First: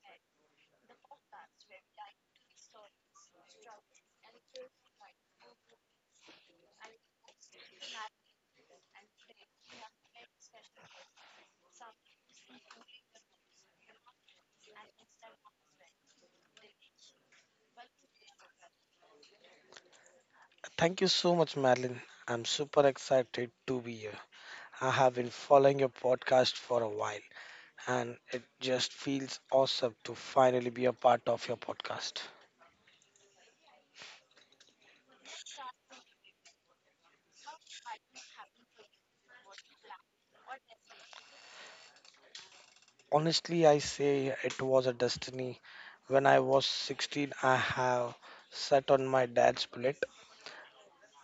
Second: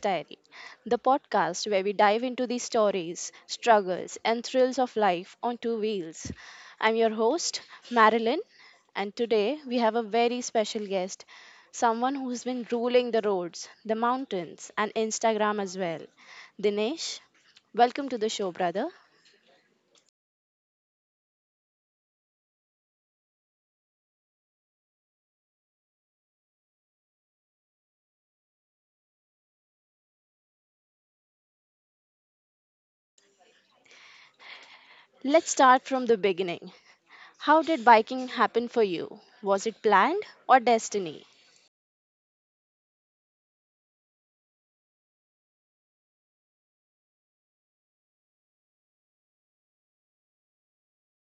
Diary, the podcast where we dive into the stories, struggles, and thrills of life on two wheels. I'm your host, Marilyn, and today we have a very special guest, someone who's been ruling the roads, the mountains, and Instagram as well. Dinesh, welcome to the show, brother. Thank you so much, Madeline. I'm super excited to be here. I have been following your podcast for a while, and it just feels awesome to finally be a part of your podcast. Let's start from the beginning. How did biking happen for you? Was it planned or destiny? Honestly, I say it was a destiny. When I was 16, I have sat on my dad's bullet.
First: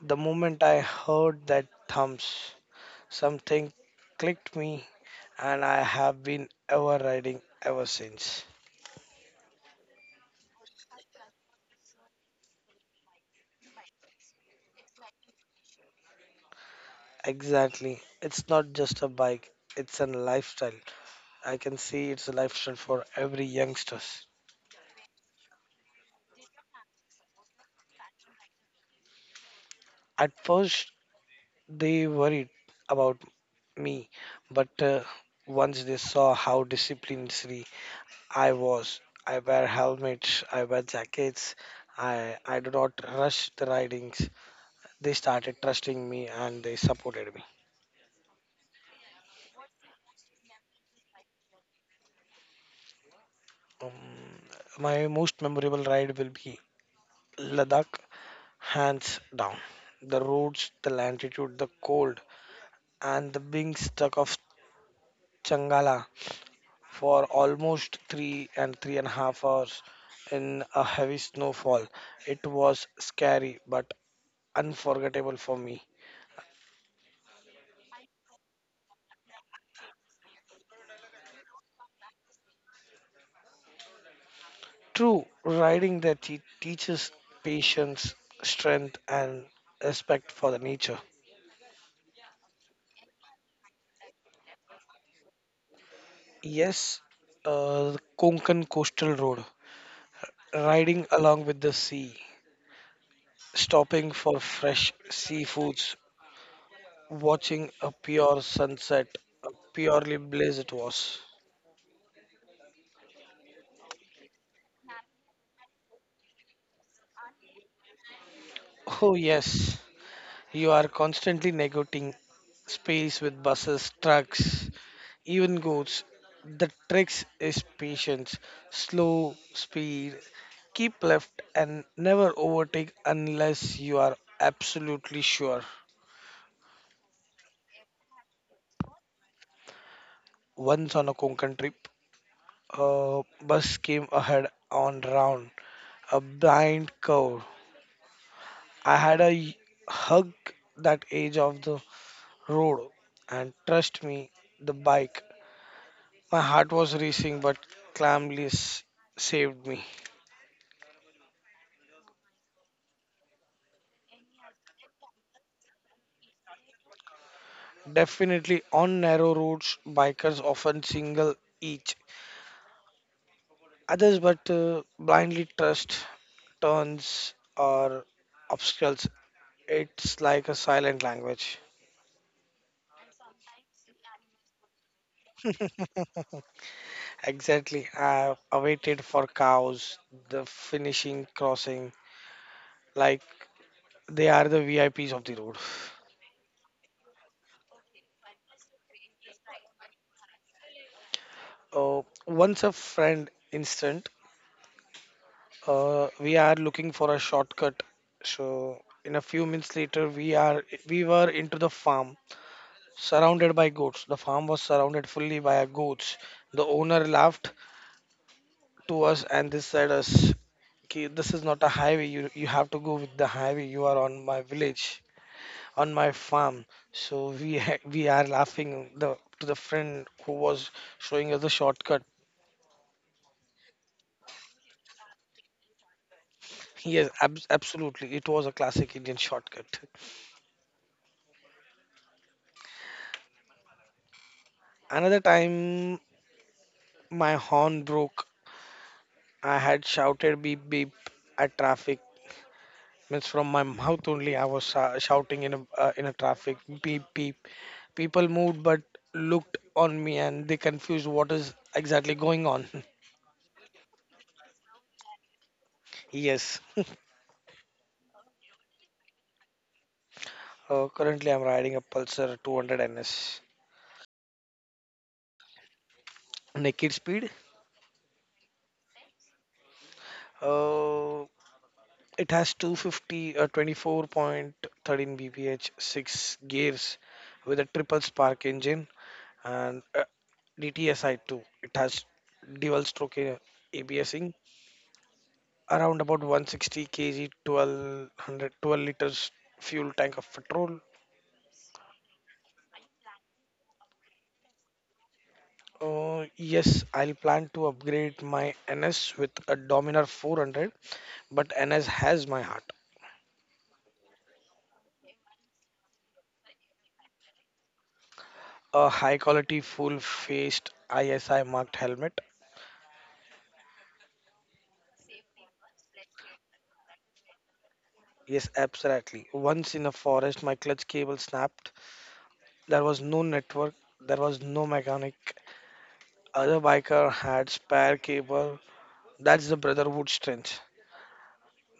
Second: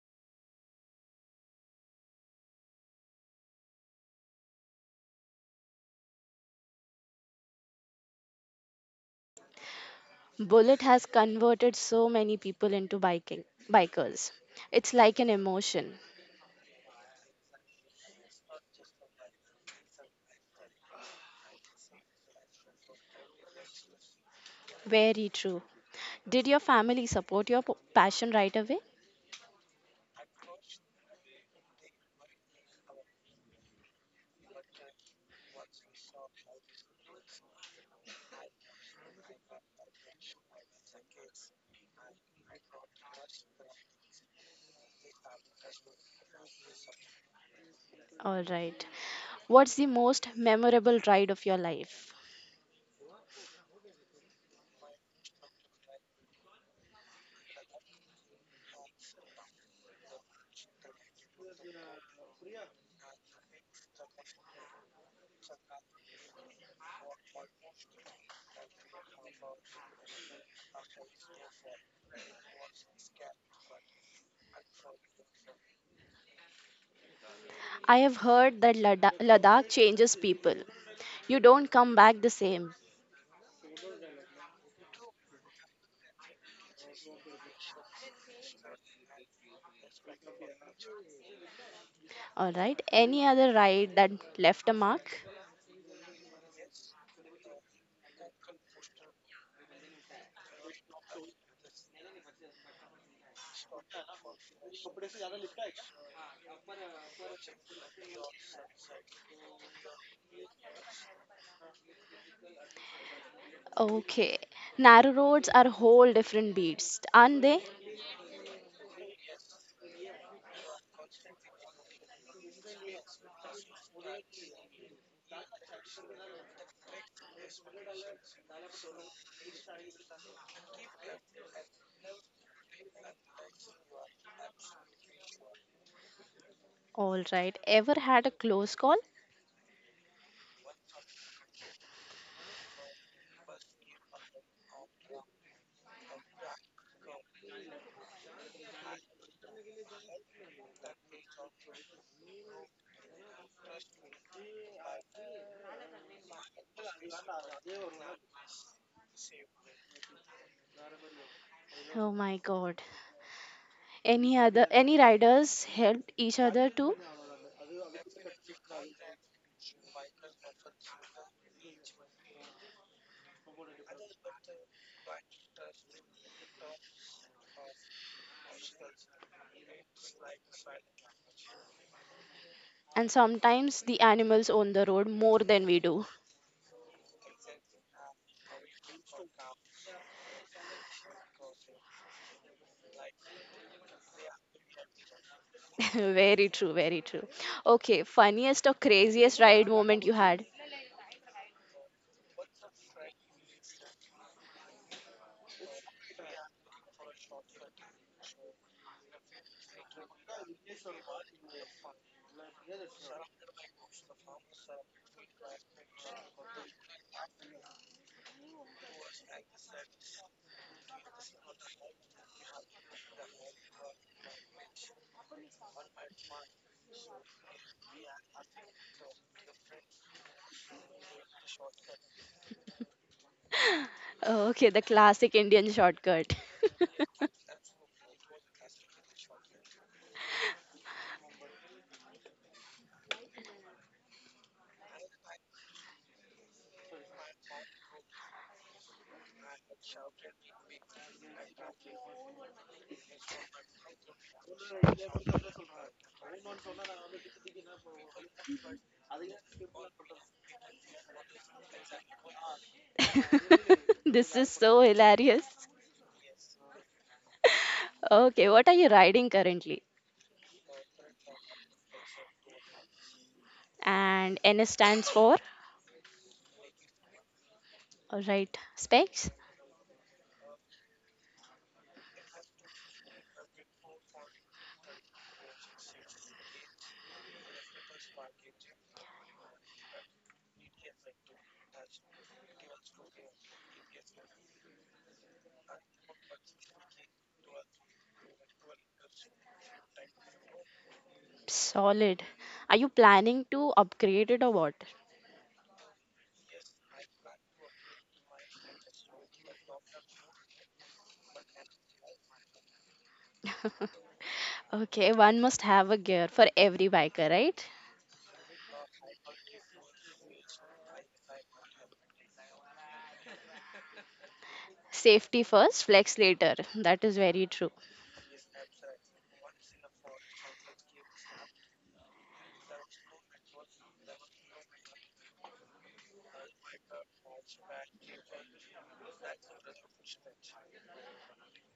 The moment I heard that thumps, something clicked me, and I have been ever riding ever since. Bullet has converted so many people into biking bikers. It's like an emotion. Exactly. It's not just a bike, it's a lifestyle. I can see it's a lifestyle for every youngsters. Very true. Did your family support your passion right away? At first, they worried about me, but once they saw how disciplinary I was, I wear helmets, I wear jackets, I do not rush the ridings, they started trusting me and they supported me. All right. What's the most memorable ride of your life? Um, my most memorable ride will be Ladakh. Hands down. The roads, the latitude, the cold, and the being stuck of Changala for almost three and a half hours in a heavy snowfall. It was scary but unforgettable for me. I have heard that Ladakh changes people. You don't come back the same. True, riding there teaches patience, strength, and respect for the nature. All right. Any other ride that left a mark? Yes, Konkan Coastal Road, riding along with the sea, stopping for fresh seafoods, watching a pure sunset, a purely blaze it was. Okay. Narrow roads are whole different beasts, aren't they? Oh, yes, you are constantly negotiating space with buses, trucks, even goats. The trick is patience, slow speed, keep left, and never overtake unless you are absolutely sure. All right. Ever had a close call? Once on a Konkan trip, a bus came ahead on round a blind curve. I had a hug that edge of the road, and trust me, the bike. My heart was racing, but calmly saved me. Oh my god. Any other any riders helped each other too, Definitely, on narrow roads, bikers often single each others, but blindly trust turns or obstacles. It's like a silent language. and sometimes the animals on the road more than we do. Exactly. I awaited for cows, the finishing crossing, like they are the VIPs of the road. Very true, very true. Okay, funniest or craziest ride moment you had? Uh, Once a friend instant, we are looking for a shortcut. So in a few minutes later, we were into the farm, surrounded by goats. The farm was surrounded fully by our goats. The owner laughed to us and they said us, "Ki, this is not a highway. You have to go with the highway. You are on my village, on my farm." So we we are laughing the to the friend who was showing us the shortcut. Okay, the classic Indian shortcut. Yes, absolutely. It was a classic Indian shortcut. Another time my horn broke. I had shouted beep beep at traffic. Means from my mouth only I was shouting in a traffic beep beep. People moved but looked on me and they confused what is exactly going on. This is so hilarious. Yes. Okay, what are you riding currently? Currently I'm riding a Pulsar 200 NS. And NS stands for? Naked speed. Alright, specs? Uh, it has 250, 24.13 bph, six gears with a triple spark engine, and DTSI too. It has dual stroke, ABSing, around about 160 kg, 1200, 12 112 liters fuel tank of petrol. Solid. Are you planning to upgrade it or what? Yes, I'll plan to upgrade my NS with a Dominar 400, but NS has my heart. Okay, one must have a gear for every biker, right? A high quality full faced ISI marked helmet. Safety first, flex later. That is very true. Yes, absolutely. Once in a forest, my clutch cable snapped. There was no network, there was no mechanic, other biker had spare cable. That's the brotherhood strength.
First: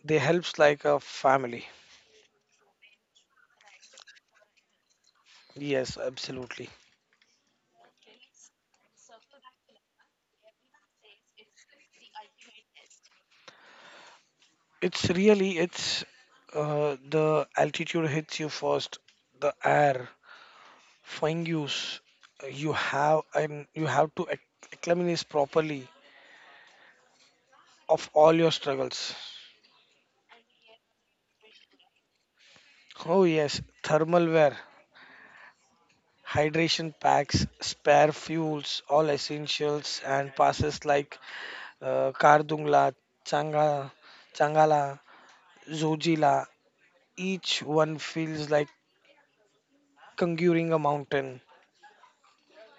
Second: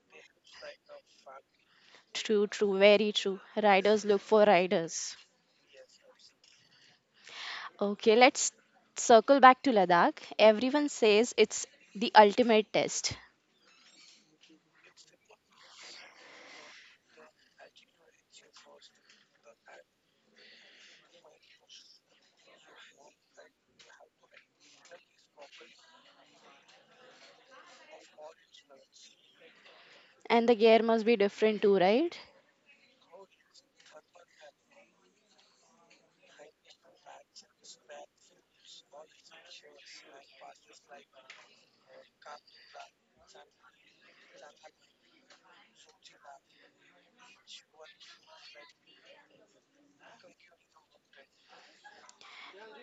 They helps like a family. True, true, very true. Riders look for riders. Yes, absolutely. Okay, let's circle back to Ladakh. Everyone says it's the ultimate test, It's really it's the altitude hits you first. The air, fungus. You have and you have to acclimatize properly of all your struggles. and the gear must be different too, right? Oh yes, thermal wear, hydration packs, spare fuels, all essentials and passes like Kardungla, Changa, Changala, Zojila. Each one feels like conquering a mountain.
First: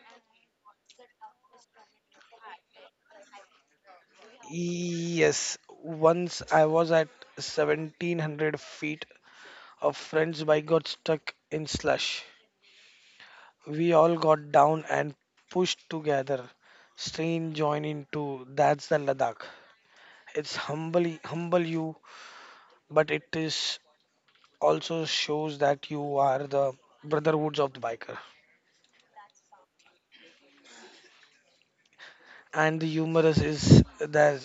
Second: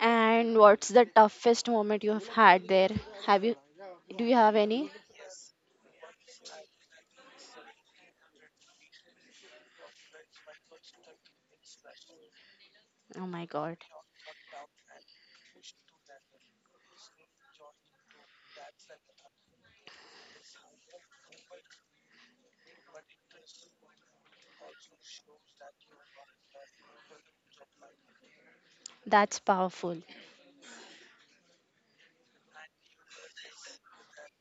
And what's the toughest moment you have had there? Have you do you have any? Yes, once I was at 1700 feet. A friend's bike got stuck in slush. Oh my god, We all got down and pushed together. Strain joined into that's the Ladakh. It's humble, humble you, but it is also shows that you are the brotherhoods of the biker. that's powerful. And the humorous is there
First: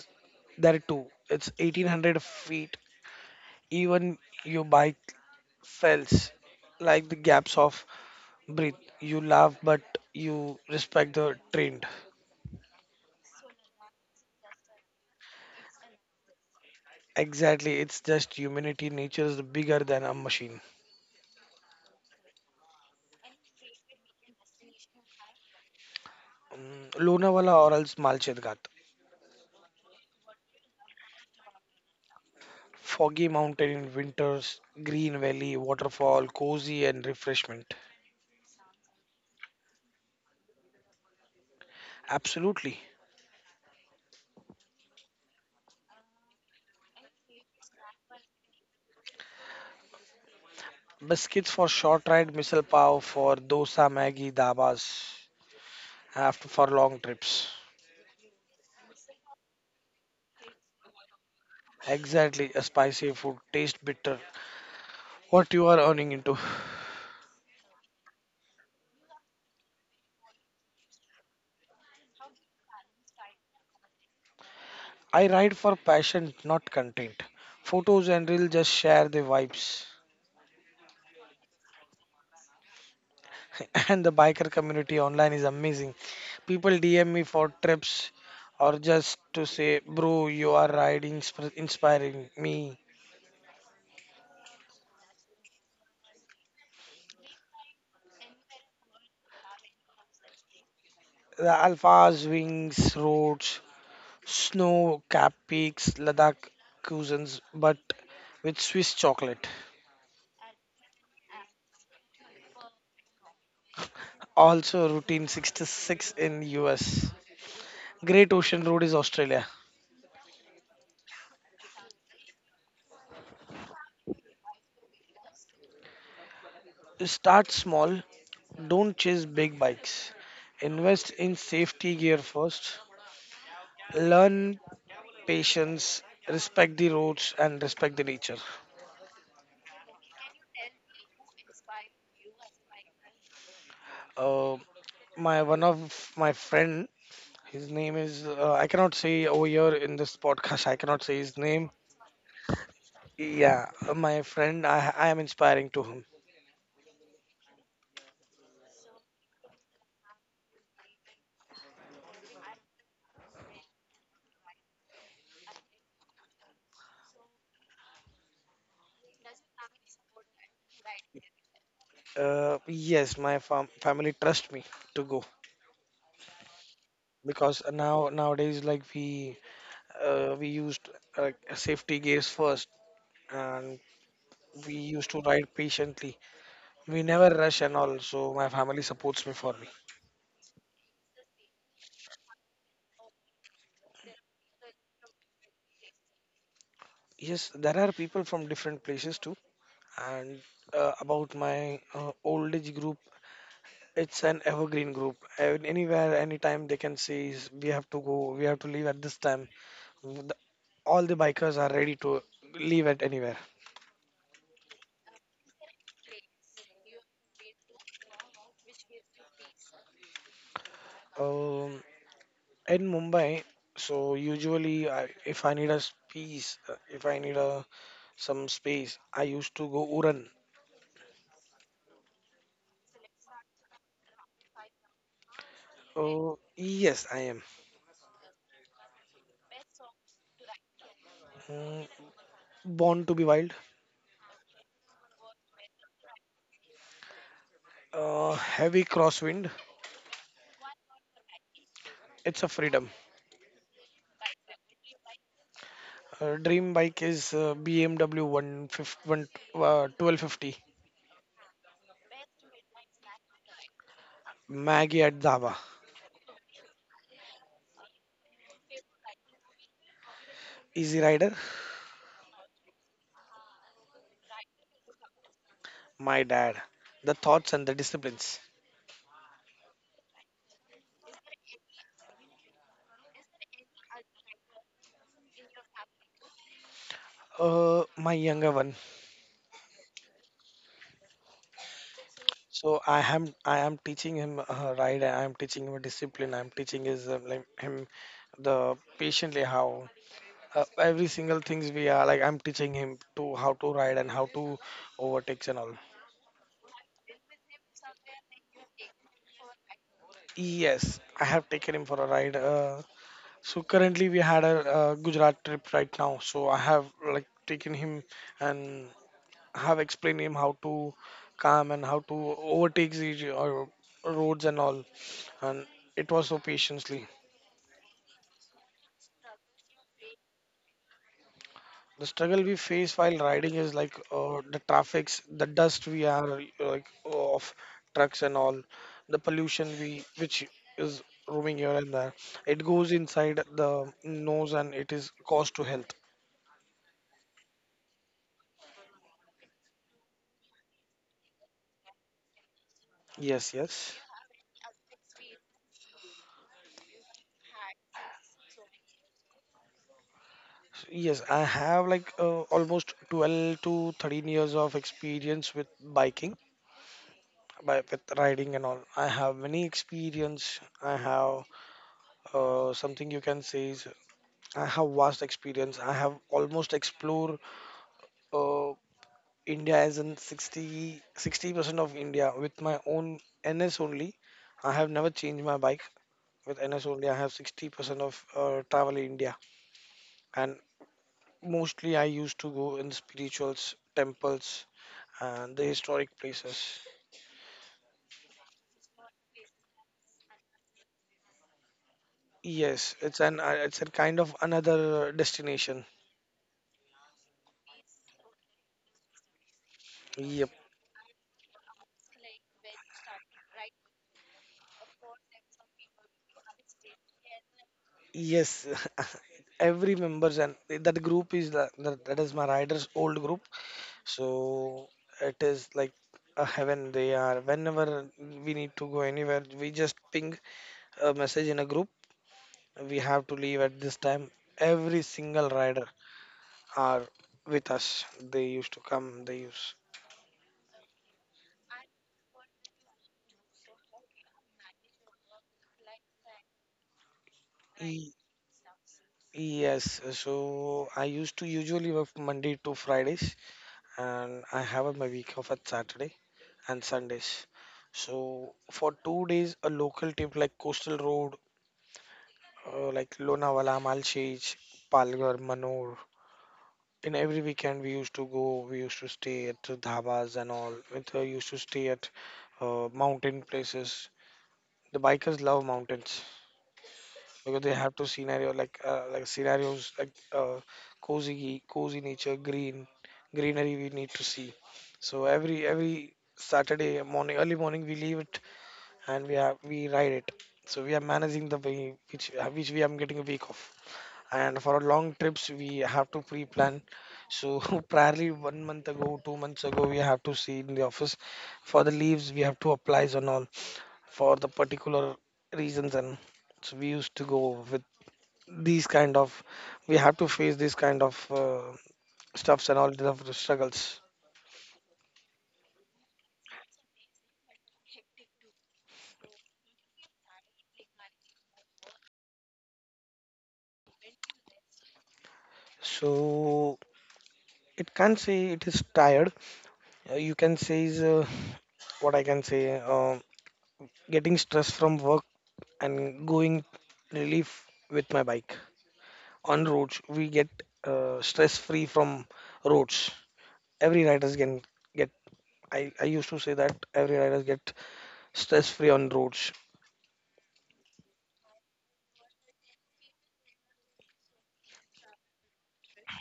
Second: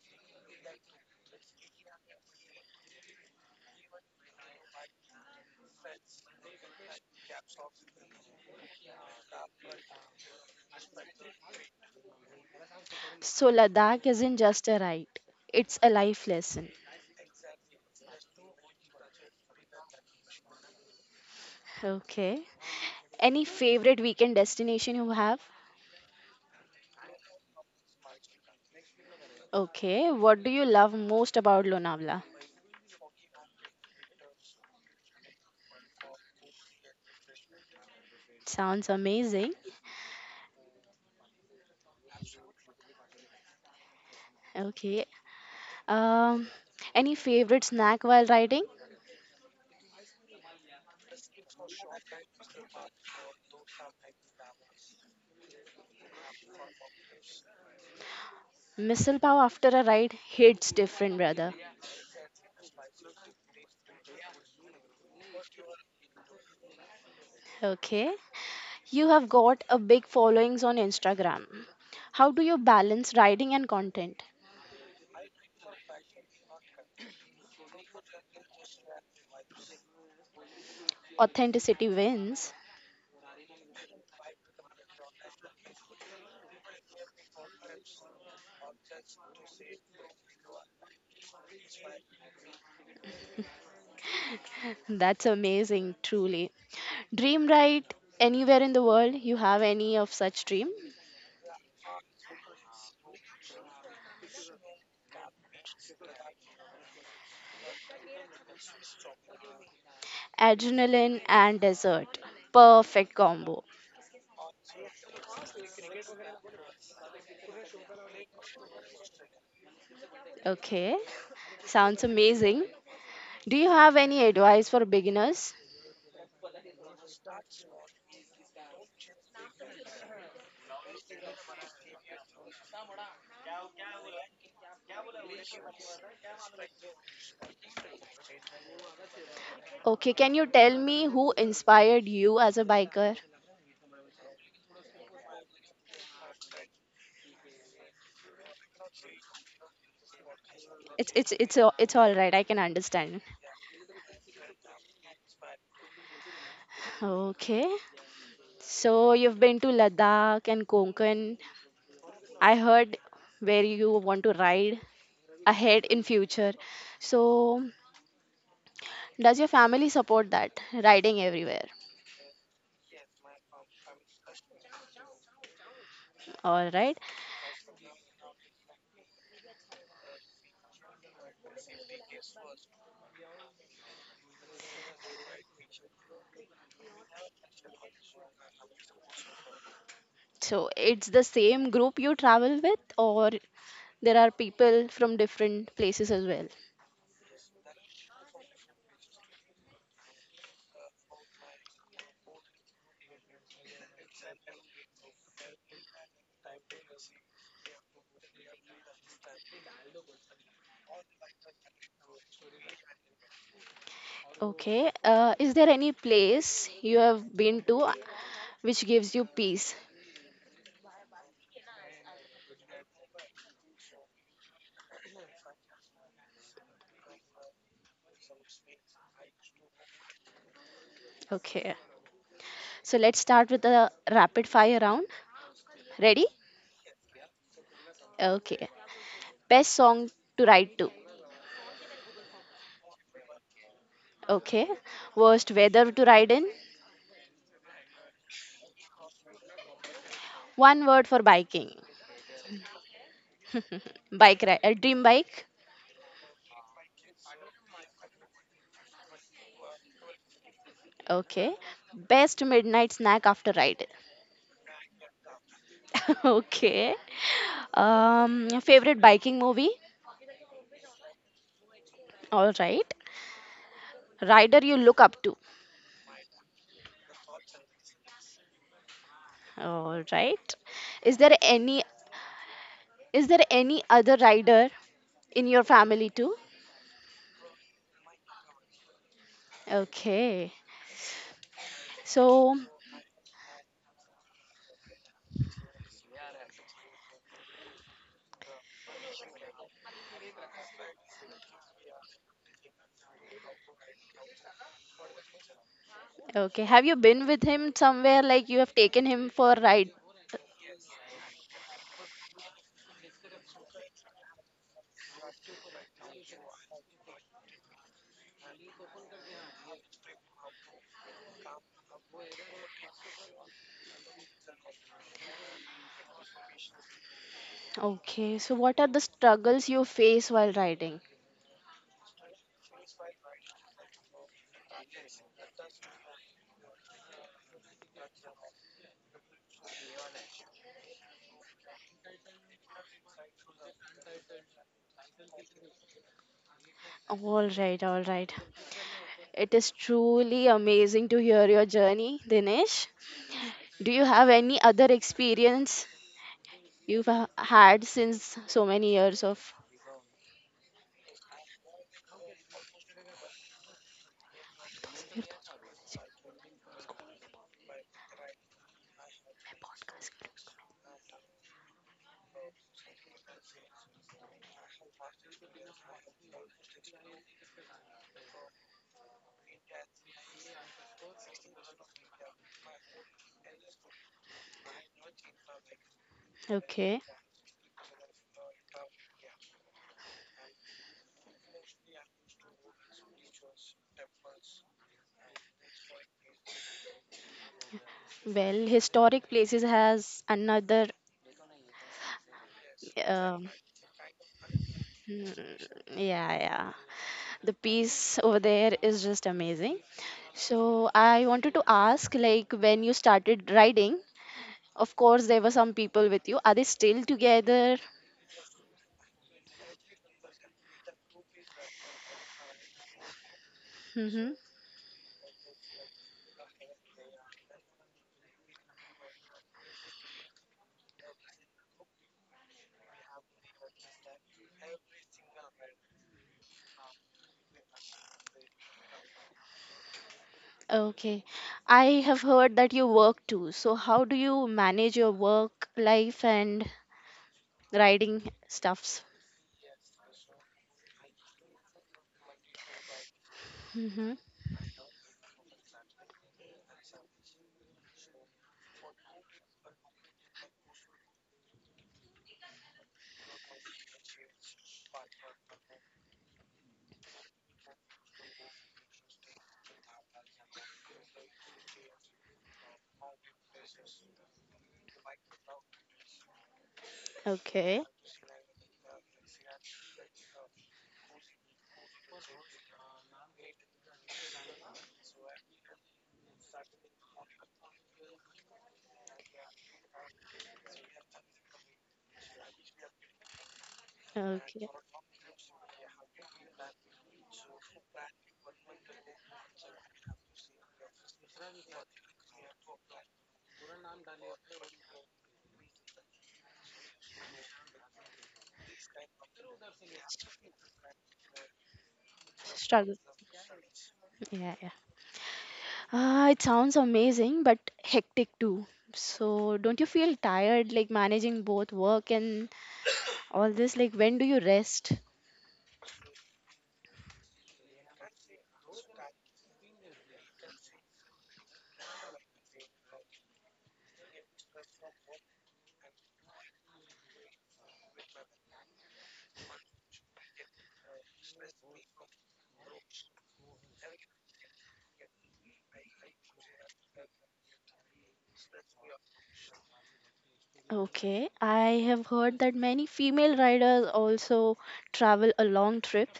too. It's 1800 feet. Even your bike fails, like the gaps of breath. You laugh, but you respect the trend. So Ladakh isn't just a ride, it's a life lesson. Exactly, it's just humanity. Nature is bigger than a machine. Okay. Any favorite weekend destination you have? Mm, Lonavala or else Malchetgat. Okay, what do you love most about Lonavala? Foggy mountain in winters, green valley, waterfall, cozy and refreshment. Sounds amazing. Absolutely. Okay. Um, any favorite snack while riding? Biscuits for short ride, missile pav for dosa, maggi, dabas after for long trips. Missile pav after a ride hits different, brother. Exactly, a spicy food taste bitter. What you are earning into. Okay. You have got a big followings on Instagram. How do you balance riding and content? I ride for passion, not content. Photos and reels just share the vibes. Authenticity wins. And the biker community online is amazing. People DM me for trips or just to say, bro, you are riding, inspiring me. That's amazing, truly. Dream ride anywhere in the world? You have any of such dream? The alphas, wings, roads, snow capped peaks, Ladakh cuisines, but with Swiss chocolate. Adrenaline and dessert. Perfect combo. Also routine 66 in US. Great Ocean Road is Australia. Okay. Sounds amazing. Do you have any advice for beginners? Start small, don't chase big bikes. Invest in safety gear first. Learn patience, respect the roads and respect the nature. Okay, can you tell me who inspired you as a biker? Uh, my one of my friend, his name is, I cannot say over here in this podcast. I cannot It's say it's his it's name. a- it's all right. I can understand. Yeah, my friend, I am inspiring to him. Okay. So you've been to Ladakh and Konkan. I heard where you want to ride ahead in future. So does your family support that riding everywhere? Yes, my family trust me to go All right. because now nowadays like we used, safety gears first, and we used to ride patiently, we never rush and all, so my family supports me for me. So it's the same group you travel with, or there are people from different places as well? Yes, there are people from different places too, and about my old age group, it's an evergreen group. And anywhere anytime they can say is, we have to go, we have to leave at this time. The- all the bikers are ready to leave at anywhere. Okay. Is there any place you have been to which gives you peace? um, in Mumbai, so usually I, if I need a space, if I need a some space, I used to go Uran. Okay. So let's start with a rapid fire round. Ready? Oh yes, I am. Okay. Best song to ride to. Mm, born to be wild. Okay. Worst weather to ride in. Heavy crosswind. One word for biking. It's a freedom. Bike ride. A dream bike. Dream bike is, BMW 151, 1250. Okay. Best midnight snack after ride. Maggie at Dhaba. Okay. Favorite biking movie? Easy Rider. All right. Rider you look up to? My dad. The thoughts and the disciplines. All right. Is there any other rider in your family too? My younger one. Okay. So, So I am teaching him, right. I am teaching him discipline. I'm teaching his, like him the patiently how, every single things we are like I'm teaching him to how to ride and how to overtakes and all. okay, have you been with him somewhere like you have taken him for a ride? Yes, I have taken him for a ride. So currently we had a, Gujarat trip right now. So I have like taken him and have explained him how to calm and how to overtake the, roads and all. And it was so patiently. Okay. So, what are the struggles you face while riding? The struggle we face while riding is like, the traffics, the dust we are like of trucks and all, the pollution we which is roaming here and there, it goes inside the nose and it is cost to health. All right, all right. It is truly amazing to hear your journey, Dinesh. Yes, Do yes. you have any other experience you've had since so many years of Yes, I have like, almost 12 to 13 years of experience with biking, by with riding and all. I have many experience, podcast. I have, something you can say is, I have vast experience. I have almost explored, uh, India as in 60 sixty percent of India with my own NS only. I have never changed my bike with NS Okay, only. I have 60% of, travel in India, and mostly I used to go in spirituals, temples, and the historic places. well historic places has another. Yes, it's an, um, it's a kind of another mm, destination. yeah, yeah, the peace over there is just amazing. Yep. So I wanted to ask, like, when you started riding, of course there were some people with you. Are they still together? Yes. Every members and that group is the, that that is my riders old group, so Mm-hmm. it is like a heaven. They are whenever we need to go anywhere, we just ping a message in a group, we have to leave at this time. Every single rider are with us, they use. Okay, I have heard that you work too, so how do you manage your work life and Ye- riding stuffs? yes, so I used to usually work Monday to Fridays, and I have my week off at Saturday and Sundays. So for 2 days a local team like coastal road, like Lonavala, Malchich, Palghar, Manor. In every weekend we used to go, we used to stay at the dhabas and all. With, used to stay at, mountain places. The bikers love mountains because they Okay. have to scenario like, scenarios like, cozy nature, green greenery we need to see. So every Saturday morning, early morning we leave it, and we ride it. So we are managing the way which we am getting a week off. And Okay. for our long trips we have to pre-plan, so probably one month ago, 2 months ago, we have to see in the office for the leaves we have to apply and all, for the particular reasons. And so we used to go with, these kind of we have to face these kind of, stuffs and all Struggle. of the struggles. Yeah, yeah. It sounds amazing, but hectic too. So, don't you feel tired like managing both work and all this? Like, when do you rest? So it can't say it is tired. You can say is, what I can say uh, getting stress from work and going relief with my bike on roads. We get, stress free from roads. Every riders can get, I used to say that every riders get stress free on roads. Okay, I have heard that many female riders also travel a long trip.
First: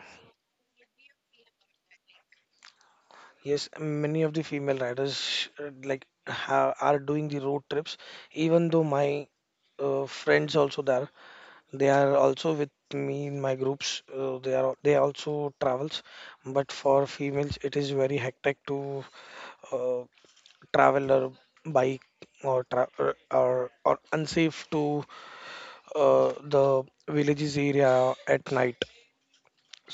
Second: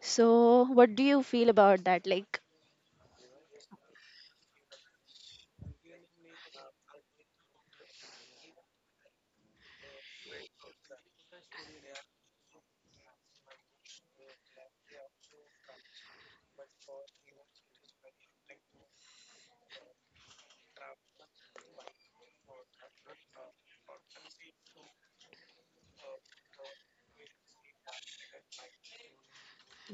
So, what do you feel about that? Like, Yes, many of the female riders, like are doing the road trips. Even though my, friends also there, they are also with me in my groups, they are they also travels. But for females it is very hectic to, uh, travel or bike, or tra- or unsafe to, the villages area at night.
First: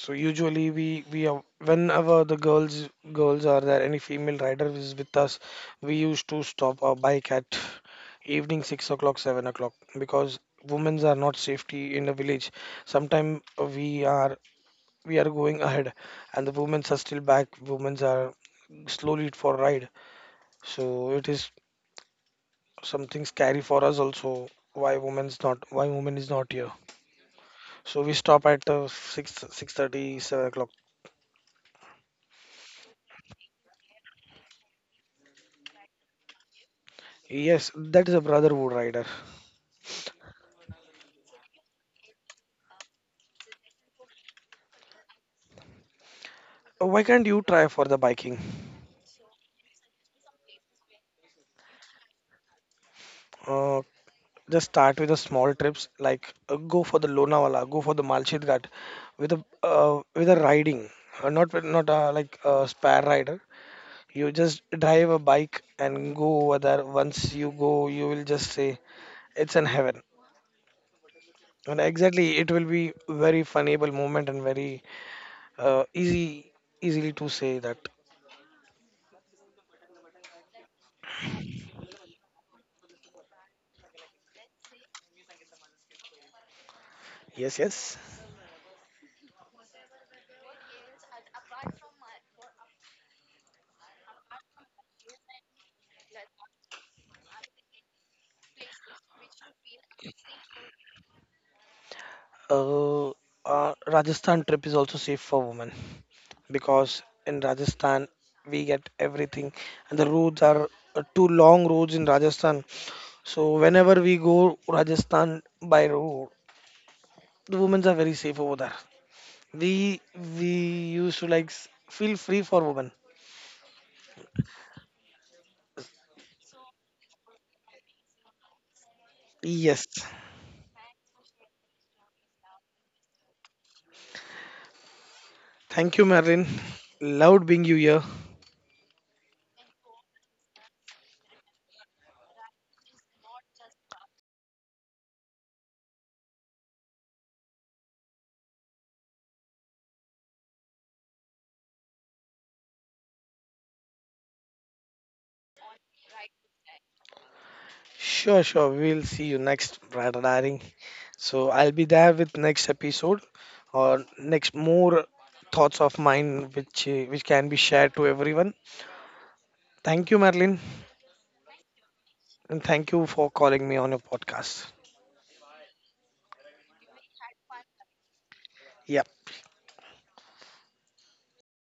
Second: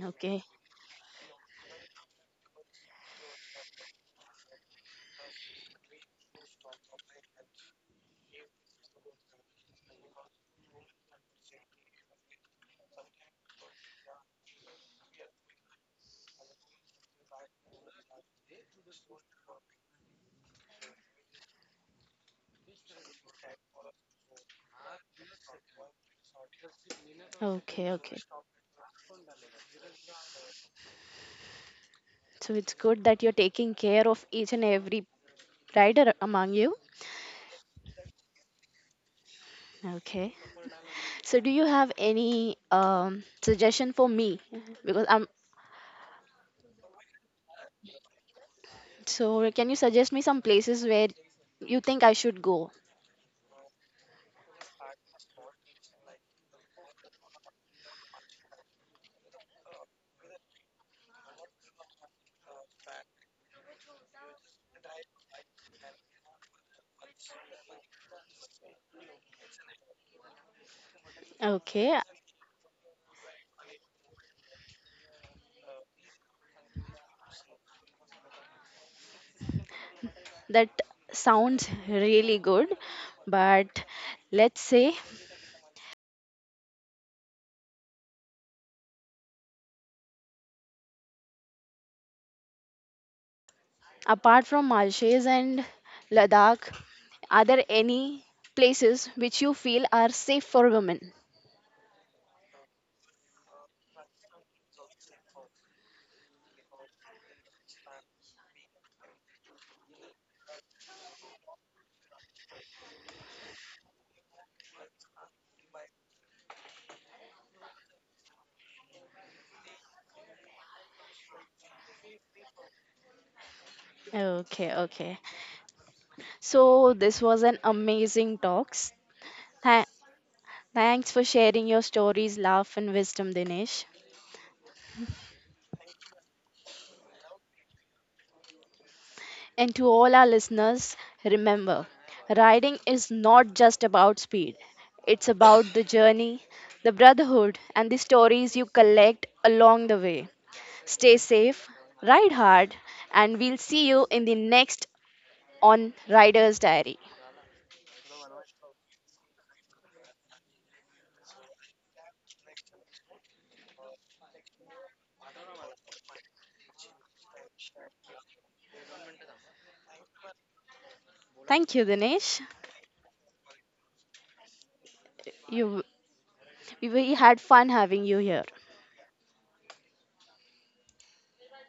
So okay, usually whenever the girls girls are there, any female rider is with us, we used to stop our bike at evening 6 o'clock, 7 o'clock because women's are not safety in the village. Sometimes we are going ahead and the women's are still back. Women's are slowly for ride. So it is something scary for us also. Why women's not? Why women is not here? okay, So we okay. stop at, 6 6:30, 7 o'clock. So, it's good that you're taking care of each and every rider among you. Yes, that is a brotherhood rider. Okay. So, do you have any suggestion for me? Because I'm Why can't you try for the biking? so. Can you suggest me some places where you think I should go? Uh, just start with the small trips, like, go for the Lonavala, go for the Malchit Ghat, with a, riding, not like a spare rider. You just drive a bike and go over there. Once you go, you will just say it's in heaven. And Okay, exactly, it will be very funable moment, and very, easy easily to say that. that sounds really good. But let's say, Yes, yes. apart from Malshes and Ladakh, are there any places which you feel are safe for women? Uh, Rajasthan trip is also safe for women because in Rajasthan we get everything, and the roads are, two long roads in Rajasthan. So whenever we go Rajasthan by road, the women are very safe over there. We we used to like feel free for women. Okay, okay. So this was an amazing talks. Tha- Yes, Thanks for sharing your stories, laugh, and wisdom, Dinesh. thank you, Marilyn. Loved being you here. And to all our listeners, remember, riding is not just about speed. It's about the journey, the brotherhood, and the stories you collect along the way. Stay safe, ride hard, and we'll see you in the next on Rider's Diary. Sure, sure. We'll see you next, brother darling. So I'll be there with next episode or next more thoughts of mine which, can be shared to everyone. Thank you, Madeline, Thank you, Dinesh. and thank you for calling me on your podcast. You, we had fun having you here. Yeah.